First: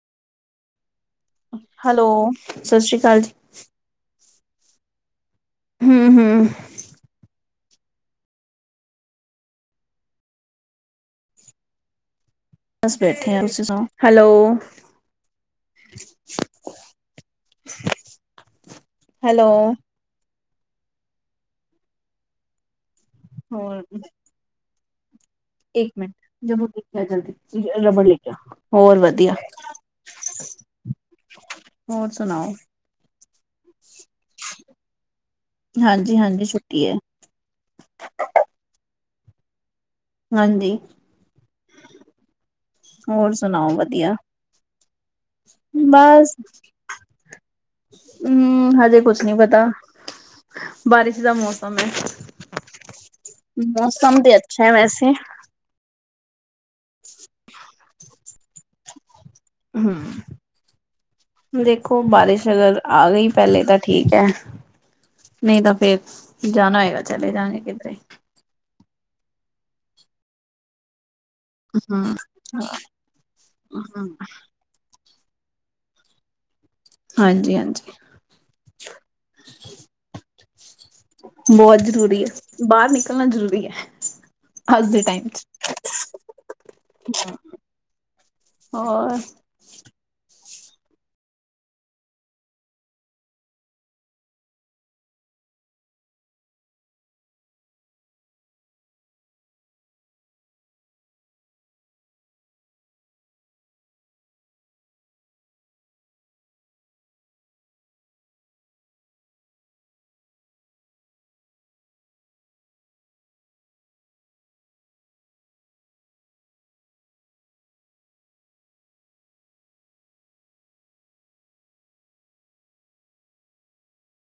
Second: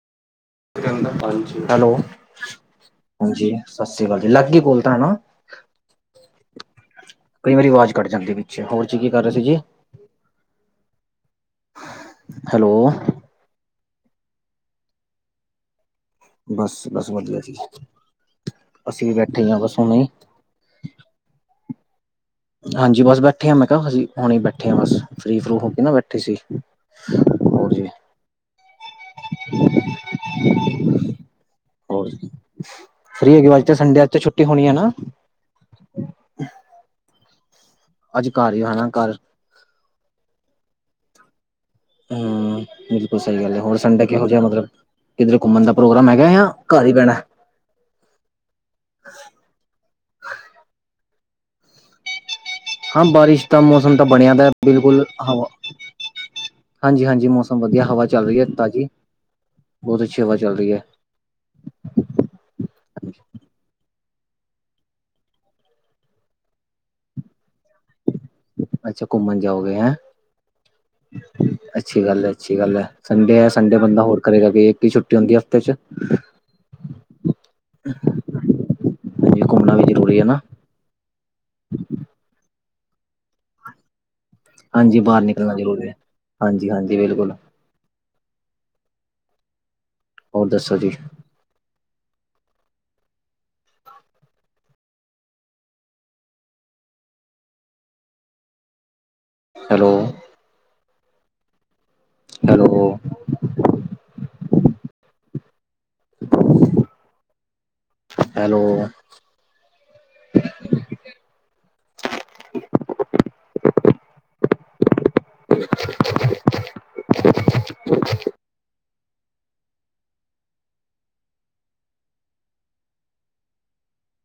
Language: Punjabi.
ਹੈਲੋ, ਸਤਿ ਸ਼੍ਰੀ ਅਕਾਲ ਜੀ। ਹਾਂਜੀ ਸਤਿ ਸ੍ਰੀ ਅਕਾਲ ਜੀ, ਲਗ ਗਈ ਕਾਲ ਤਾਂ, ਹੈਨਾ ਹੂੰ-ਹੂੰ, ਕਈ ਵਾਰੀ, ਆਵਾਜ਼ ਕੱਟ ਜਾਂਦੀ ਵਿੱਚ, ਹੋਰ ਜੀ, ਕੀ ਕਰ ਰਹੇ ਸੀ ਜੀ? [inaudible] ਹੈਲੋ ਬਸ ਬੈਠੇ ਆ, ਤੁਸੀ ਸੁਣਾਉ? ਹੈਲੋ ਬਸ-ਬਸ ਵਧੀਆ ਜੀ, ਅਸੀਂ ਵੀ ਬੈਠੇ ਹਾਂ ਹੈਲੋ, ਬਸ ਹੁਣੇ ਹੀ ਹਾਂਜੀ ਬਸ ਬੈਠੇ ਆ ਮੈਂ ਹੋਰ ਕਿਹਾ ਅਸੀਂ ਹੁਣੇ ਬੈਠੇ ਹਾਂ ਬਸ ਫ੍ਰੀ ਫਰੂ ਹੋ ਕੇ ਨਾ ਇੱਕ ਮਿੰਟ ਬੈਠੀ ਸੀ, ਜਮੂ ਲੈ ਜਲਦੀ ਹੋਰ ਜੀ ਰਬੜ ਲੈ ਕੇ ਆ। ਹੋਰ ਵਧੀਆ, [inaudible] ਹੋਰ ਸੁਣਾਓ? ਫ੍ਰੀ ਹੈਗੇ ਹੋ, ਅੱਜ ਤੇ ਸੰਡੇ ਹੈ, ਅੱਜ ਤੇ ਛੁੱਟੀ ਹੋਣੀ ਹੈ, ਹੈਨਾ ਹਾਂਜੀ-ਹਾਂਜੀ ਛੁੱਟੀ ਹੈ। ਅੱਜ ਘਰ ਹੀਓ ਹਨਾ ਘਰ ਹਾਂਜੀ ਹੂੰ ਬਿਲਕੁਲ ਹੋਰ ਸਹੀ ਗੱਲ ਹੈ, ਸੁਣਾਓ ਹੁਣ ਸੰਡੇ ਵਧੀਆ? ਕਿਹੋ ਜਿਹੇ ਮਤਲਬ ਕਿਧਰ ਘੁੰਮਣ ਦਾ ਪ੍ਰੋਗਰਾਮ ਹੈਗਾ ਬਸ ਜਾਂ ਘਰ ਹੀ ਬੇੜਾ ਹੂੰ ਹਜੇ ਕੁਛ ਨੀ ਪਤਾ ਬਾਰਿਸ਼ ਦਾ ਮੌਸਮ ਹੈ ਹਾਂ, ਬਾਰਿਸ਼ ਦਾ ਮੌਸਮ ਤਾਂ ਬਣਿਆ ਦਾ, ਅੱਛਾ ਐ ਬਿਲਕੁਲ ਵੈਸੇ, ਹਾਂਜੀ-ਹਾਂਜੀ, ਮੌਸਮ ਵਧੀਆ, ਹਵਾ ਚੱਲ ਰਹੀ ਹੈ ਤਾਜ਼ੀ ਬਹੁਤ ਅੱਛੀ ਹਵਾ ਚੱਲ ਰਹੀ ਹੈ ਹੂੰ ਦੇਖੋ, ਬਾਰਿਸ਼ ਅਗਰ ਆ ਗਈ ਪਹਿਲੇ ਤਾਂ ਠੀਕ ਹੈ ਨਹੀਂ ਤਾਂ ਫੇਰ ਜਾਣਾ ਹੋਏਗਾ, ਚਲੇ ਜਾਗੇ ਕਿੱਧਰੇ ਅੱਛਾ ਘੁੰਮਣ ਜਾਓਗੇ ਹੈ? ਅੱਛੀ ਹੂੰ, ਗੱਲ ਹੈ-ਅੱਛੀ ਗੱਲ ਹੈ, ਸੰਡੇ ਹੈ ਸੰਡੇ ਬੰਦਾ ਹੋਰ ਕਰੇਗਾ ਕਿ ਇੱਕ ਹੀ ਛੁੱਟੀ ਟੀ ਹੁੰਦੀ ਹਫ਼ਤੇ ਚ ਹਾਂਜੀ-ਹਾਂਜੀ, ਹਾਂਜੀ ਘੁੰਮਣਾ ਵੀ ਜ਼ਰੂਰੀ ਹੈ ਨਾ ਬਹੁਤ ਜ਼ਰੂਰੀ ਹੈ, ਬਾਹਰ ਨਿਕਲਣਾ ਜ਼ਰੂਰੀ ਹੈ ਅੱਜ ਹਾਂਜੀ ਦੇ ਬਾਹਰ ਟਾਈਮ ਚ ਨਿਕਲਣਾ ਜ਼ਰੂਰੀ ਹੈ, ਹਾਂਜੀ-ਹਾਂਜੀ ਬਿਲਕੁਲ ਹੋਰ ਹੋਰ ਦੱਸੋ ਜੀ? Hello hello hello [inaudible]